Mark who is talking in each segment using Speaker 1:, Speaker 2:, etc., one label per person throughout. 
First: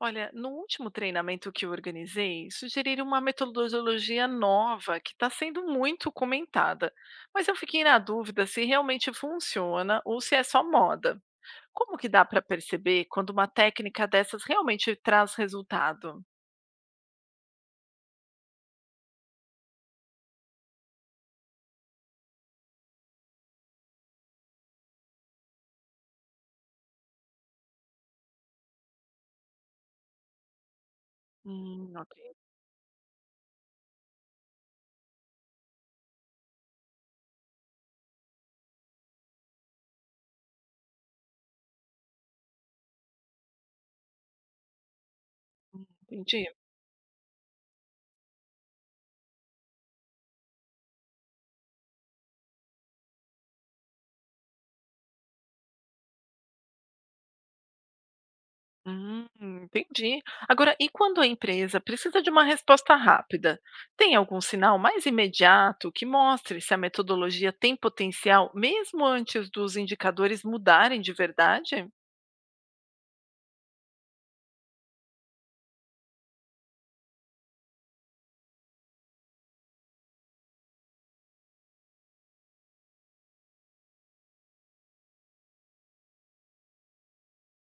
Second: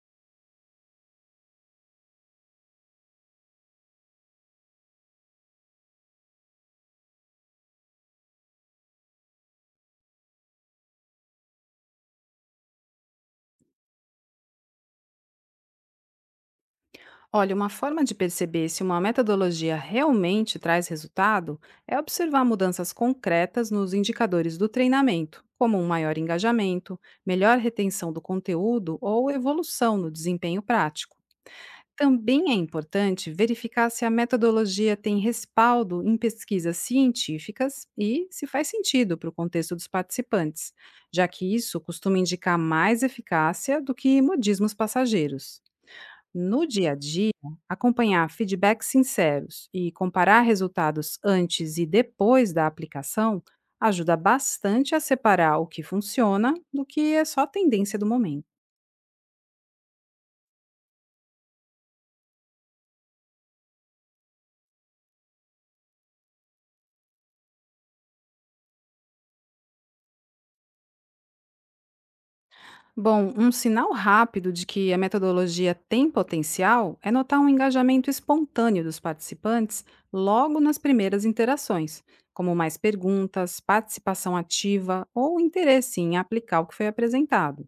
Speaker 1: Olha, no último treinamento que eu organizei, sugeriram uma metodologia nova que está sendo muito comentada, mas eu fiquei na dúvida se realmente funciona ou se é só moda. Como que dá para perceber quando uma técnica dessas realmente traz resultado?
Speaker 2: Olha, uma forma de perceber se uma metodologia realmente traz resultado é observar mudanças concretas nos indicadores do treinamento, como um maior engajamento, melhor retenção do conteúdo ou evolução no desempenho prático.
Speaker 1: Ok,
Speaker 2: Também é importante verificar se a metodologia tem respaldo em pesquisas científicas e se faz sentido para o contexto dos participantes, já que isso costuma indicar mais eficácia do que modismos passageiros.
Speaker 1: entendi.
Speaker 2: No dia a dia, acompanhar feedbacks sinceros e comparar resultados antes e depois da aplicação ajuda bastante a separar o que funciona do que é só tendência do momento.
Speaker 1: Entendi. Agora, e quando a empresa precisa de uma resposta rápida? Tem algum sinal mais imediato que mostre se a metodologia tem potencial, mesmo antes dos indicadores mudarem de verdade?
Speaker 2: Bom, um sinal rápido de que a metodologia tem potencial é notar um engajamento espontâneo dos participantes logo nas primeiras interações, como mais perguntas, participação ativa ou interesse em aplicar o que foi apresentado.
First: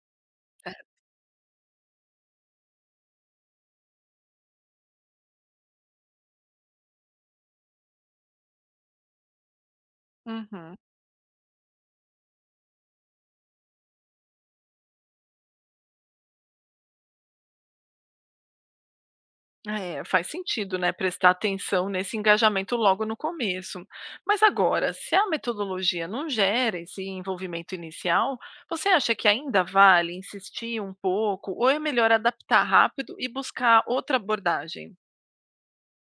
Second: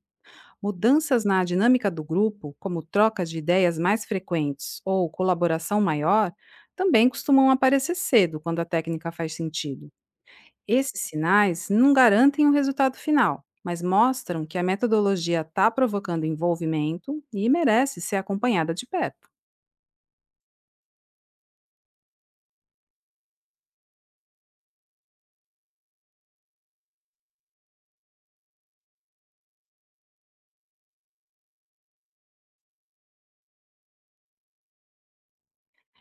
Speaker 2: Mudanças na dinâmica do grupo, como trocas de ideias mais frequentes ou colaboração maior, também costumam aparecer cedo quando a técnica faz sentido.
Speaker 1: Uhum.
Speaker 2: Esses sinais não garantem o resultado final, mas mostram que a metodologia está provocando envolvimento e merece ser acompanhada de perto.
Speaker 1: É, faz sentido, né, prestar atenção nesse engajamento logo no começo. Mas agora, se a metodologia não gera esse envolvimento inicial, você acha que ainda vale insistir um pouco ou é melhor adaptar rápido e buscar outra abordagem?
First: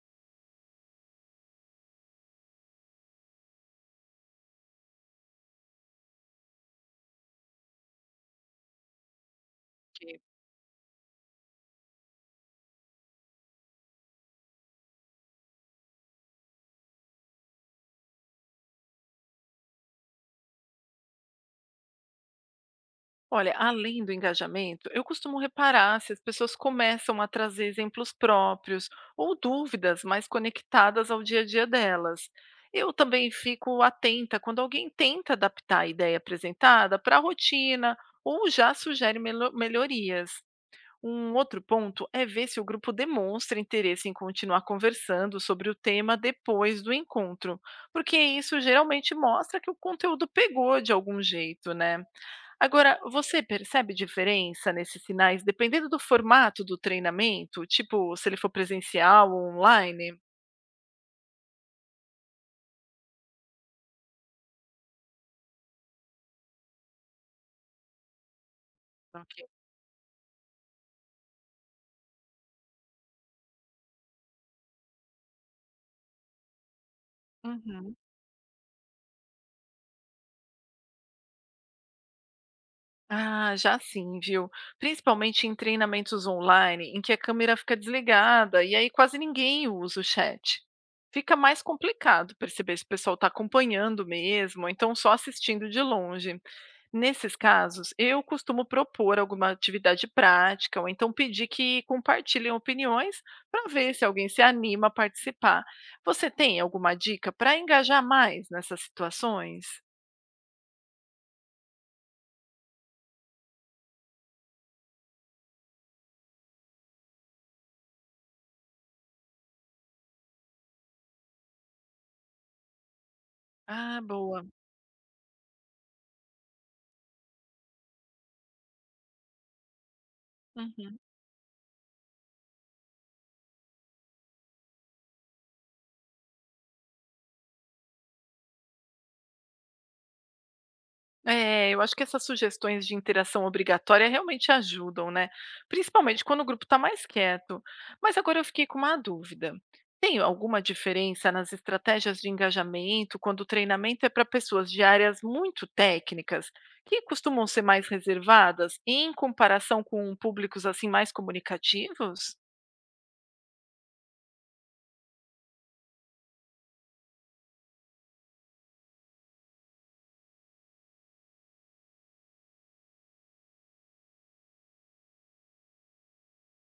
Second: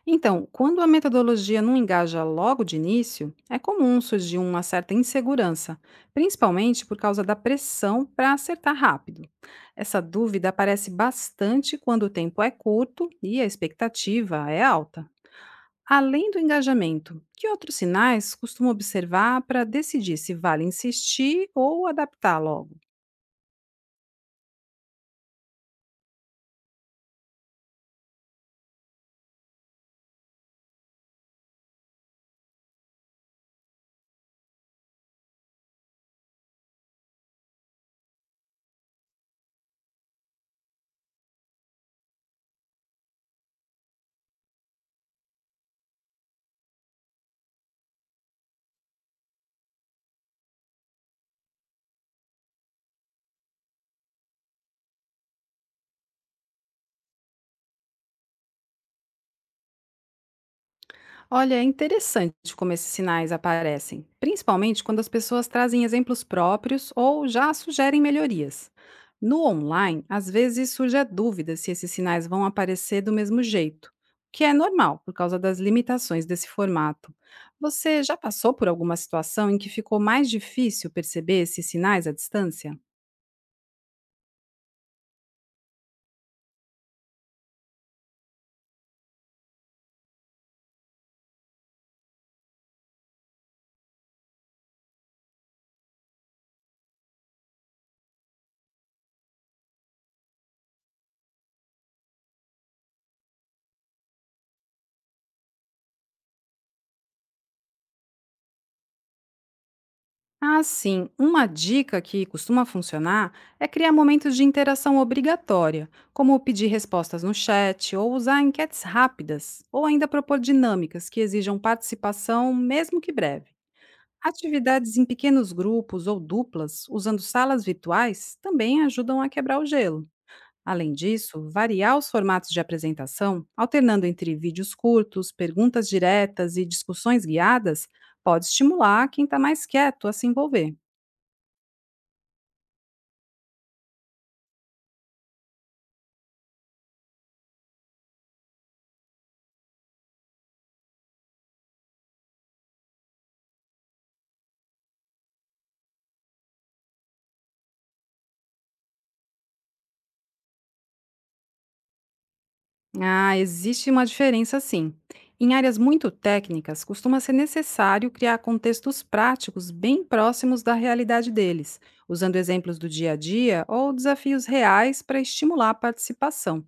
Speaker 2: Então, quando a metodologia não engaja logo de início, é comum surgir uma certa insegurança, principalmente por causa da pressão para acertar rápido. Essa dúvida aparece bastante quando o tempo é curto e a expectativa é alta. Além do engajamento, que outros sinais costuma observar para decidir se vale insistir ou adaptar logo?
Speaker 1: Olha, além do engajamento, eu costumo reparar se as pessoas começam a trazer exemplos próprios ou dúvidas mais conectadas ao dia a dia delas. Eu também fico atenta quando alguém tenta adaptar a ideia apresentada para a rotina ou já sugere melhorias. Um outro ponto é ver se o grupo demonstra interesse em continuar conversando sobre o tema depois do encontro, porque isso geralmente mostra que o conteúdo pegou de algum jeito, né? Agora, você percebe diferença nesses sinais dependendo do formato do treinamento? Tipo, se ele for presencial ou online?
Speaker 2: Olha, é interessante como esses sinais aparecem, principalmente quando as pessoas trazem exemplos próprios ou já sugerem melhorias. No
Speaker 1: Ok.
Speaker 2: online, às vezes surge a dúvida se esses sinais vão aparecer do mesmo jeito, o que é normal por causa das limitações desse formato.
Speaker 1: Uhum.
Speaker 2: Você já passou por alguma situação em que ficou mais difícil perceber esses sinais à distância?
Speaker 1: Ah, já sim, viu? Principalmente em treinamentos online, em que a câmera fica desligada e aí quase ninguém usa o chat. Fica mais complicado perceber se o pessoal está acompanhando mesmo, ou então só assistindo de longe. Nesses casos, eu costumo propor alguma atividade prática, ou então pedir que compartilhem opiniões para ver se alguém se anima a participar. Você tem alguma dica para engajar mais nessas situações?
Speaker 2: Ah, sim. Uma dica que costuma funcionar é criar momentos de interação obrigatória, como pedir respostas no chat ou usar enquetes rápidas, ou ainda propor dinâmicas que exijam participação, mesmo que breve.
Speaker 1: Ah, boa.
Speaker 2: Atividades em pequenos grupos ou duplas, usando salas virtuais, também ajudam a quebrar o gelo. Além
Speaker 1: Uhum.
Speaker 2: disso, variar os formatos de apresentação, alternando entre vídeos curtos, perguntas diretas e discussões guiadas, pode estimular quem está mais quieto a se envolver.
Speaker 1: É, eu acho que essas sugestões de interação obrigatória realmente ajudam, né? Principalmente quando o grupo está mais quieto. Mas agora eu fiquei com uma dúvida. Tem alguma diferença nas estratégias de engajamento quando o treinamento é para pessoas de áreas muito técnicas, que costumam ser mais reservadas, em comparação com públicos assim mais comunicativos?
Speaker 2: Ah, existe uma diferença sim. Em áreas muito técnicas, costuma ser necessário criar contextos práticos bem próximos da realidade deles, usando exemplos do dia a dia ou desafios reais para estimular a participação.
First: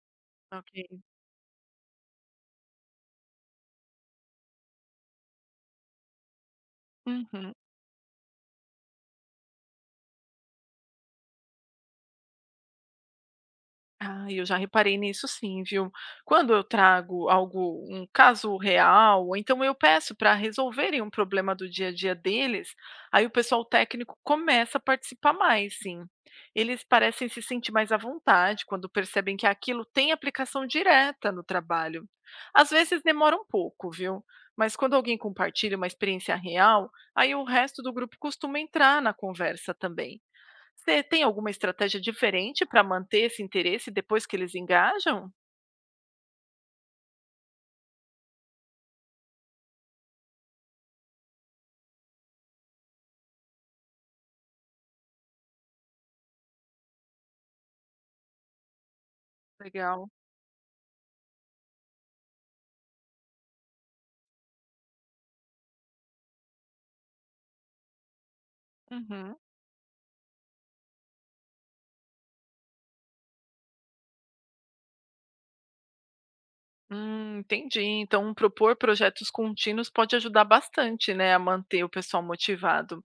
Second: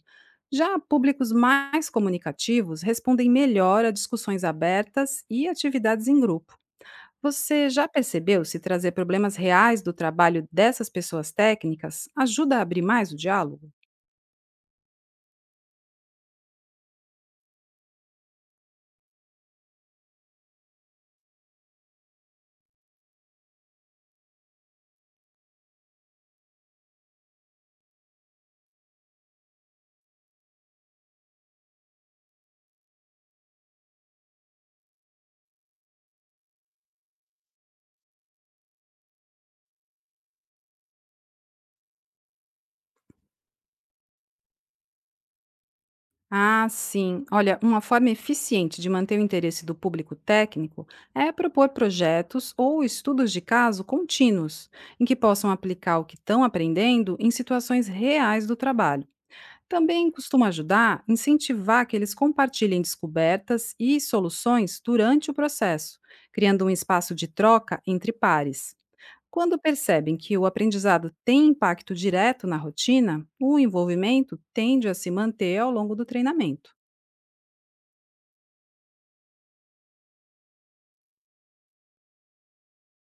Speaker 2: Já
Speaker 1: Ok.
Speaker 2: públicos mais comunicativos respondem melhor a discussões abertas e atividades em grupo.
Speaker 1: Uhum.
Speaker 2: Você já percebeu se trazer problemas reais do trabalho dessas pessoas técnicas ajuda a abrir mais o diálogo?
Speaker 1: Ah, eu já reparei nisso sim, viu? Quando eu trago algo, um caso real, ou então eu peço para resolverem um problema do dia a dia deles, aí o pessoal técnico começa a participar mais, sim. Eles parecem se sentir mais à vontade quando percebem que aquilo tem aplicação direta no trabalho. Às vezes demora um pouco, viu? Mas quando alguém compartilha uma experiência real, aí o resto do grupo costuma entrar na conversa também. Você tem alguma estratégia diferente para manter esse interesse depois que eles engajam?
Speaker 2: Ah, sim. Olha, uma forma eficiente de manter o interesse do público técnico é propor projetos ou estudos de caso contínuos, em que possam aplicar o que estão aprendendo em situações reais do trabalho.
Speaker 1: Legal.
Speaker 2: Também costuma ajudar incentivar que eles compartilhem descobertas e soluções durante o processo, criando um espaço de troca entre pares.
Speaker 1: Uhum.
Speaker 2: Quando percebem que o aprendizado tem impacto direto na rotina, o envolvimento tende a se manter ao longo do treinamento.
Speaker 1: Entendi. Então, propor projetos contínuos pode ajudar bastante, né, a manter o pessoal motivado.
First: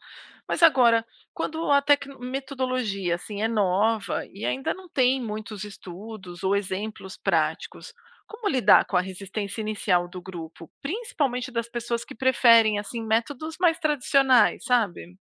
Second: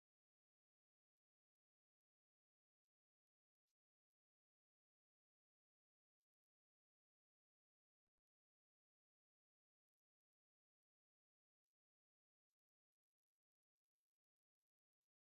Speaker 1: Mas agora, quando a metodologia assim é nova e ainda não tem muitos estudos ou exemplos práticos, como lidar com a resistência inicial do grupo, principalmente das pessoas que preferem assim métodos mais tradicionais, sabe?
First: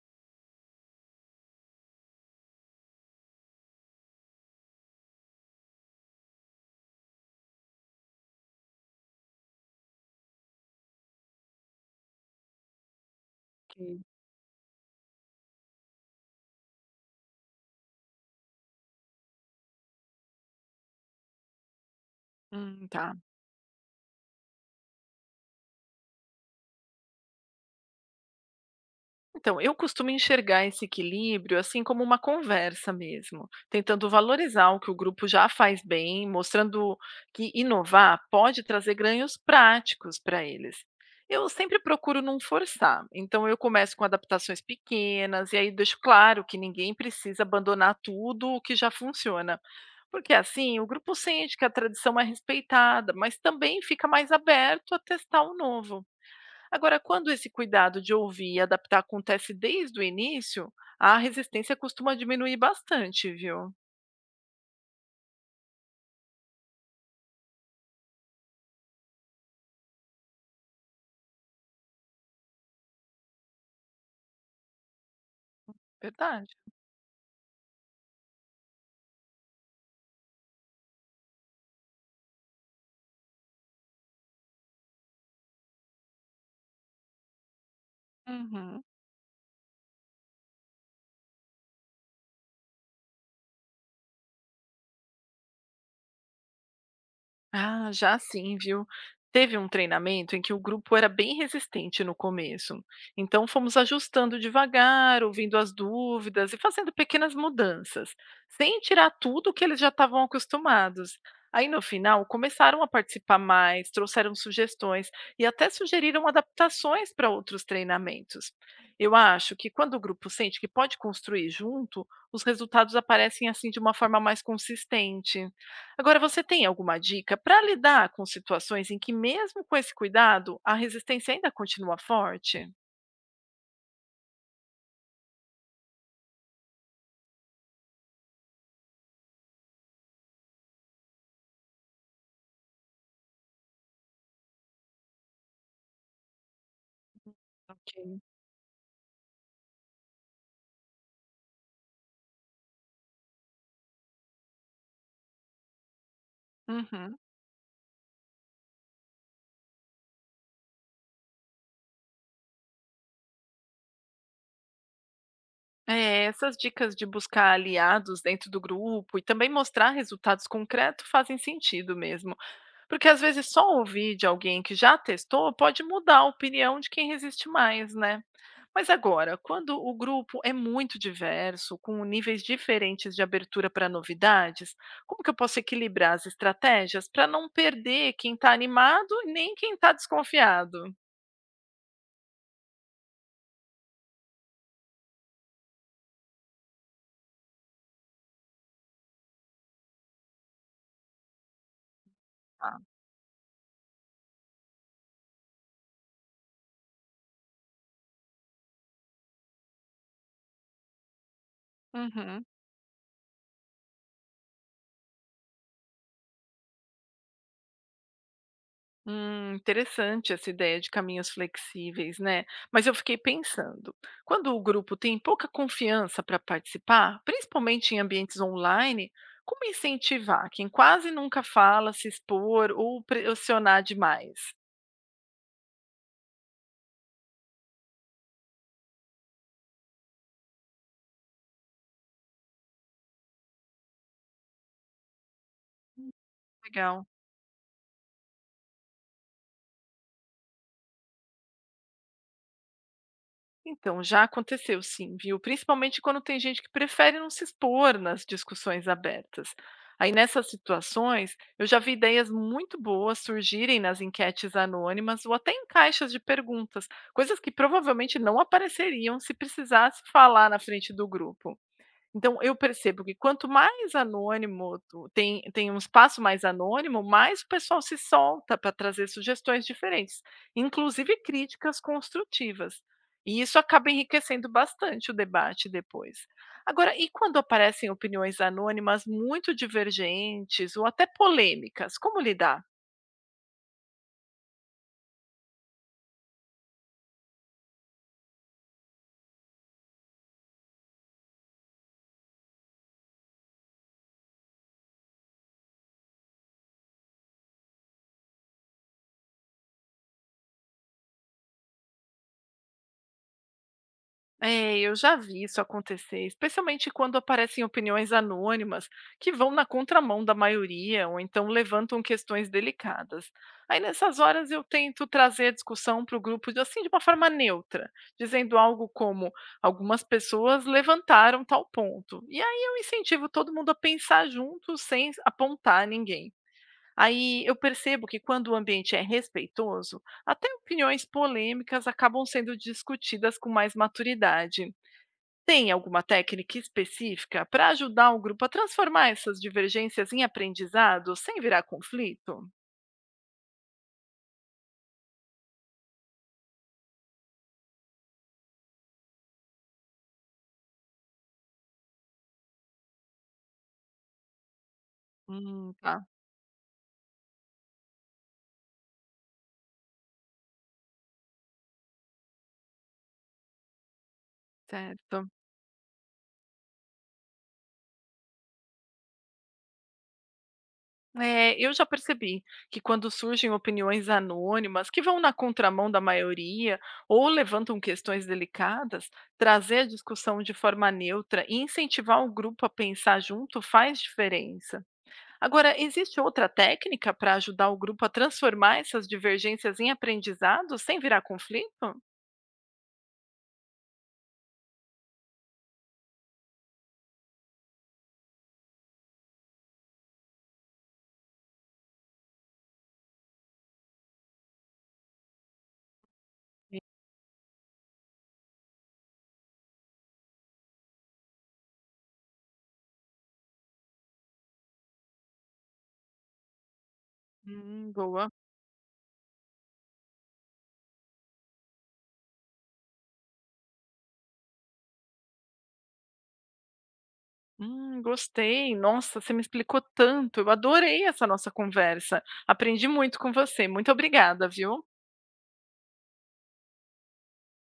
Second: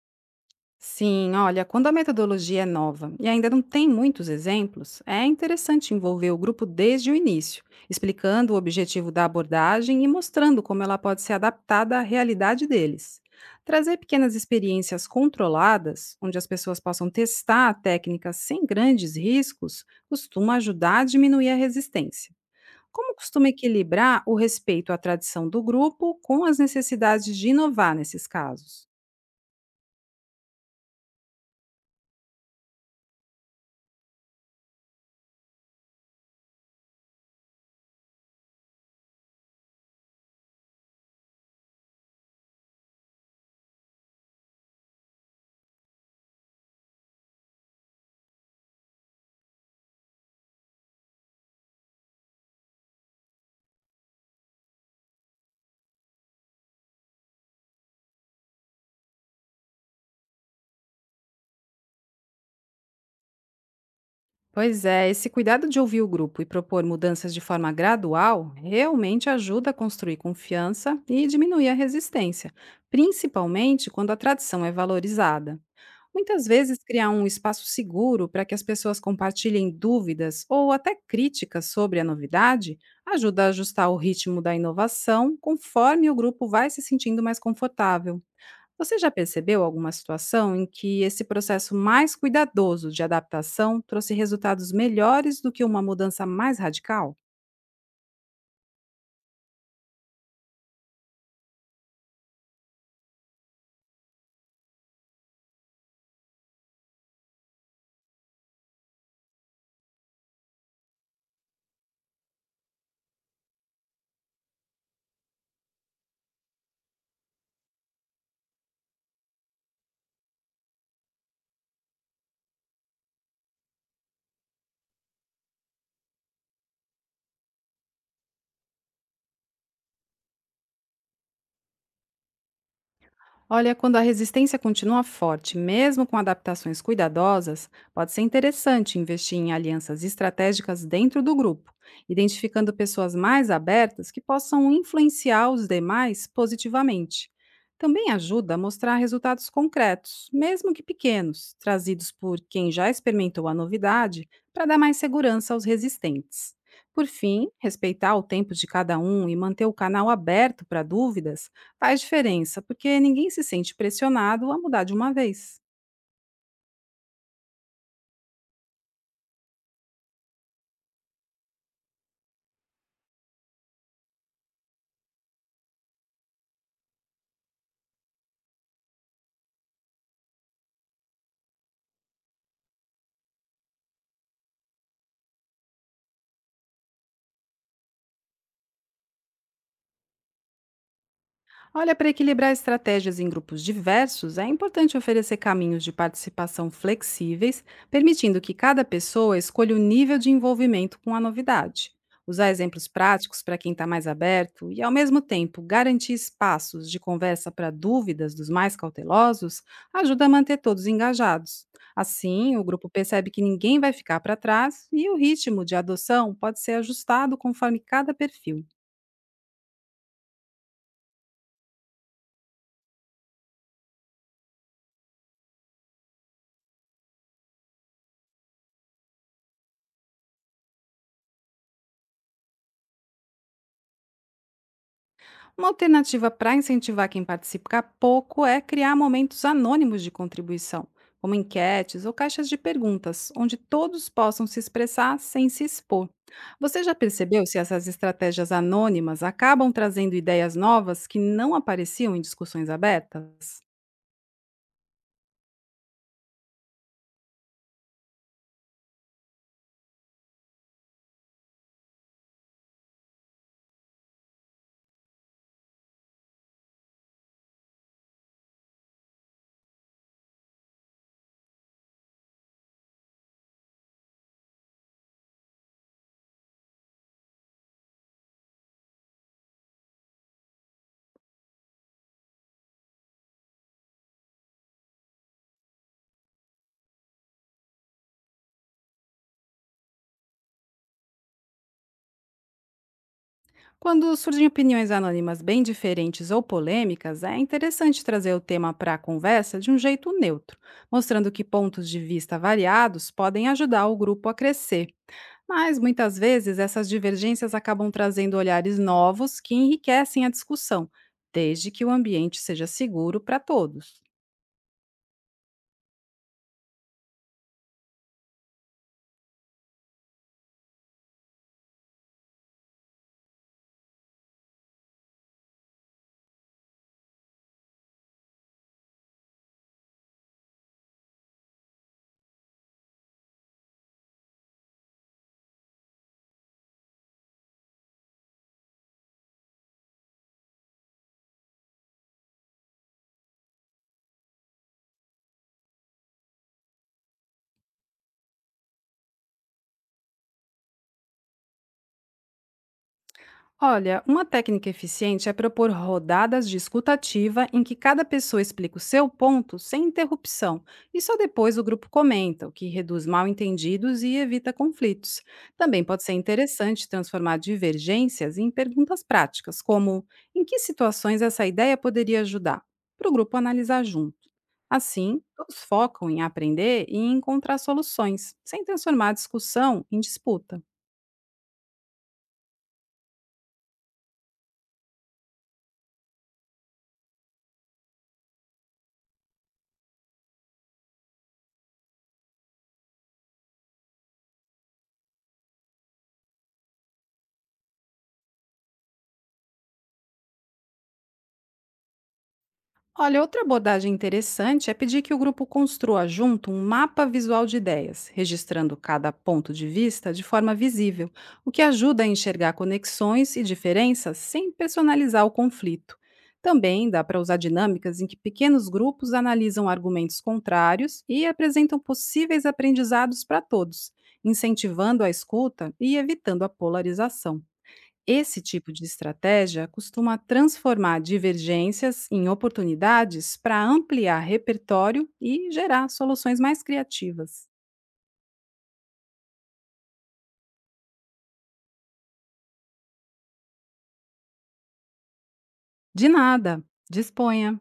Speaker 2: Sim, olha, quando a metodologia é nova e ainda não tem muitos exemplos, é interessante envolver o grupo desde o início, explicando o objetivo da abordagem e mostrando como ela pode ser adaptada à realidade deles. Trazer
Speaker 1: Ok.
Speaker 2: pequenas experiências controladas, onde as pessoas possam testar a técnica sem grandes riscos, costuma ajudar a diminuir a resistência.
Speaker 1: Tá.
Speaker 2: Como costuma equilibrar o respeito à tradição do grupo com as necessidades de inovar nesses casos?
Speaker 1: Então, eu costumo enxergar esse equilíbrio assim como uma conversa mesmo, tentando valorizar o que o grupo já faz bem, mostrando que inovar pode trazer ganhos práticos para eles. Eu sempre procuro não forçar, então eu começo com adaptações pequenas e aí deixo claro que ninguém precisa abandonar tudo o que já funciona. Porque assim o grupo sente que a tradição é respeitada, mas também fica mais aberto a testar o novo. Agora, quando esse cuidado de ouvir e adaptar acontece desde o início, a resistência costuma diminuir bastante, viu?
Speaker 2: Pois é, esse cuidado de ouvir o grupo e propor mudanças de forma gradual realmente ajuda a construir confiança e diminuir a resistência, principalmente quando a tradição é valorizada. Muitas
Speaker 1: Verdade.
Speaker 2: vezes, criar um espaço seguro para que as pessoas compartilhem dúvidas ou até críticas sobre a novidade ajuda a ajustar o ritmo da inovação conforme o grupo vai se sentindo mais confortável.
Speaker 1: Uhum.
Speaker 2: Você já percebeu alguma situação em que esse processo mais cuidadoso de adaptação trouxe resultados melhores do que uma mudança mais radical?
Speaker 1: Ah, já sim, viu? Teve um treinamento em que o grupo era bem resistente no começo. Então fomos ajustando devagar, ouvindo as dúvidas e fazendo pequenas mudanças, sem tirar tudo que eles já estavam acostumados. Aí no final começaram a participar mais, trouxeram sugestões e até sugeriram adaptações para outros treinamentos. Eu acho que quando o grupo sente que pode construir junto, os resultados aparecem assim de uma forma mais consistente. Agora, você tem alguma dica para lidar com situações em que, mesmo com esse cuidado, a resistência ainda continua forte?
Speaker 2: Olha, quando a resistência continua forte, mesmo com adaptações cuidadosas, pode ser interessante investir em alianças estratégicas dentro do grupo, identificando pessoas mais abertas que possam influenciar os demais positivamente. Também
Speaker 1: Ok.
Speaker 2: ajuda a mostrar resultados concretos, mesmo que pequenos, trazidos por quem já experimentou a novidade, para dar mais segurança aos resistentes. Por
Speaker 1: Uhum.
Speaker 2: fim, respeitar o tempo de cada um e manter o canal aberto para dúvidas faz diferença, porque ninguém se sente pressionado a mudar de uma vez.
Speaker 1: É, essas dicas de buscar aliados dentro do grupo e também mostrar resultados concretos fazem sentido mesmo. Porque às vezes só ouvir de alguém que já testou pode mudar a opinião de quem resiste mais, né? Mas agora, quando o grupo é muito diverso, com níveis diferentes de abertura para novidades, como que eu posso equilibrar as estratégias para não perder quem está animado e nem quem está desconfiado?
Speaker 2: Olha, para equilibrar estratégias em grupos diversos, é importante oferecer caminhos de participação flexíveis, permitindo que cada pessoa escolha o nível de envolvimento com a novidade. Usar
Speaker 1: Ah,
Speaker 2: exemplos práticos para quem está mais aberto e, ao mesmo tempo, garantir espaços de conversa para dúvidas dos mais cautelosos ajuda a manter todos engajados.
Speaker 1: uhum.
Speaker 2: Assim, o grupo percebe que ninguém vai ficar para trás e o ritmo de adoção pode ser ajustado conforme cada perfil.
Speaker 1: Interessante essa ideia de caminhos flexíveis, né? Mas eu fiquei pensando, quando o grupo tem pouca confiança para participar, principalmente em ambientes online, como incentivar quem quase nunca fala, se expor ou pressionar demais?
Speaker 2: Uma alternativa para incentivar quem participa pouco é criar momentos anônimos de contribuição, como enquetes ou caixas de perguntas, onde todos possam se expressar sem se expor. Você já
Speaker 1: Legal.
Speaker 2: percebeu se essas estratégias anônimas acabam trazendo ideias novas que não apareciam em discussões abertas?
Speaker 1: Então, já aconteceu sim, viu? Principalmente quando tem gente que prefere não se expor nas discussões abertas. Aí, nessas situações, eu já vi ideias muito boas surgirem nas enquetes anônimas ou até em caixas de perguntas, coisas que provavelmente não apareceriam se precisasse falar na frente do grupo. Então eu percebo que quanto mais anônimo tu tem um espaço mais anônimo, mais o pessoal se solta para trazer sugestões diferentes, inclusive críticas construtivas. E isso acaba enriquecendo bastante o debate depois. Agora, e quando aparecem opiniões anônimas muito divergentes ou até polêmicas, como lidar?
Speaker 2: Quando surgem opiniões anônimas bem diferentes ou polêmicas, é interessante trazer o tema para a conversa de um jeito neutro, mostrando que pontos de vista variados podem ajudar o grupo a crescer. Mas muitas vezes essas divergências acabam trazendo olhares novos que enriquecem a discussão, desde que o ambiente seja seguro para todos.
Speaker 1: É, eu já vi isso acontecer, especialmente quando aparecem opiniões anônimas que vão na contramão da maioria ou então levantam questões delicadas. Aí nessas horas eu tento trazer a discussão para o grupo assim de uma forma neutra, dizendo algo como algumas pessoas levantaram tal ponto. E aí eu incentivo todo mundo a pensar junto sem apontar ninguém. Aí eu percebo que quando o ambiente é respeitoso, até opiniões polêmicas acabam sendo discutidas com mais maturidade. Tem alguma técnica específica para ajudar um grupo a transformar essas divergências em aprendizado sem virar conflito?
Speaker 2: Olha, uma técnica eficiente é propor rodadas de escutativa em que cada pessoa explica o seu ponto sem interrupção e só depois o grupo comenta, o que reduz mal-entendidos e evita conflitos. Também pode
Speaker 1: Tá,
Speaker 2: ser interessante transformar divergências em perguntas práticas, como em que situações essa ideia poderia ajudar, para o grupo analisar junto. Assim,
Speaker 1: certo.
Speaker 2: todos focam em aprender e encontrar soluções, sem transformar a discussão em disputa.
Speaker 1: É, eu já percebi que quando surgem opiniões anônimas que vão na contramão da maioria ou levantam questões delicadas, trazer a discussão de forma neutra e incentivar o grupo a pensar junto faz diferença. Agora, existe outra técnica para ajudar o grupo a transformar essas divergências em aprendizado sem virar conflito?
Speaker 2: Olha, outra abordagem interessante é pedir que o grupo construa junto um mapa visual de ideias, registrando cada ponto de vista de forma visível, o que ajuda a enxergar conexões e diferenças sem personalizar o conflito. Também dá para usar dinâmicas em que pequenos grupos analisam argumentos contrários e apresentam possíveis aprendizados para todos, incentivando a escuta e evitando a polarização.
Speaker 1: Boa.
Speaker 2: Esse tipo de estratégia costuma transformar divergências em oportunidades para ampliar repertório e gerar soluções mais criativas.
Speaker 1: Gostei. Nossa, você me explicou tanto. Eu adorei essa nossa conversa. Aprendi muito com você. Muito obrigada, viu?
Speaker 2: De nada, disponha!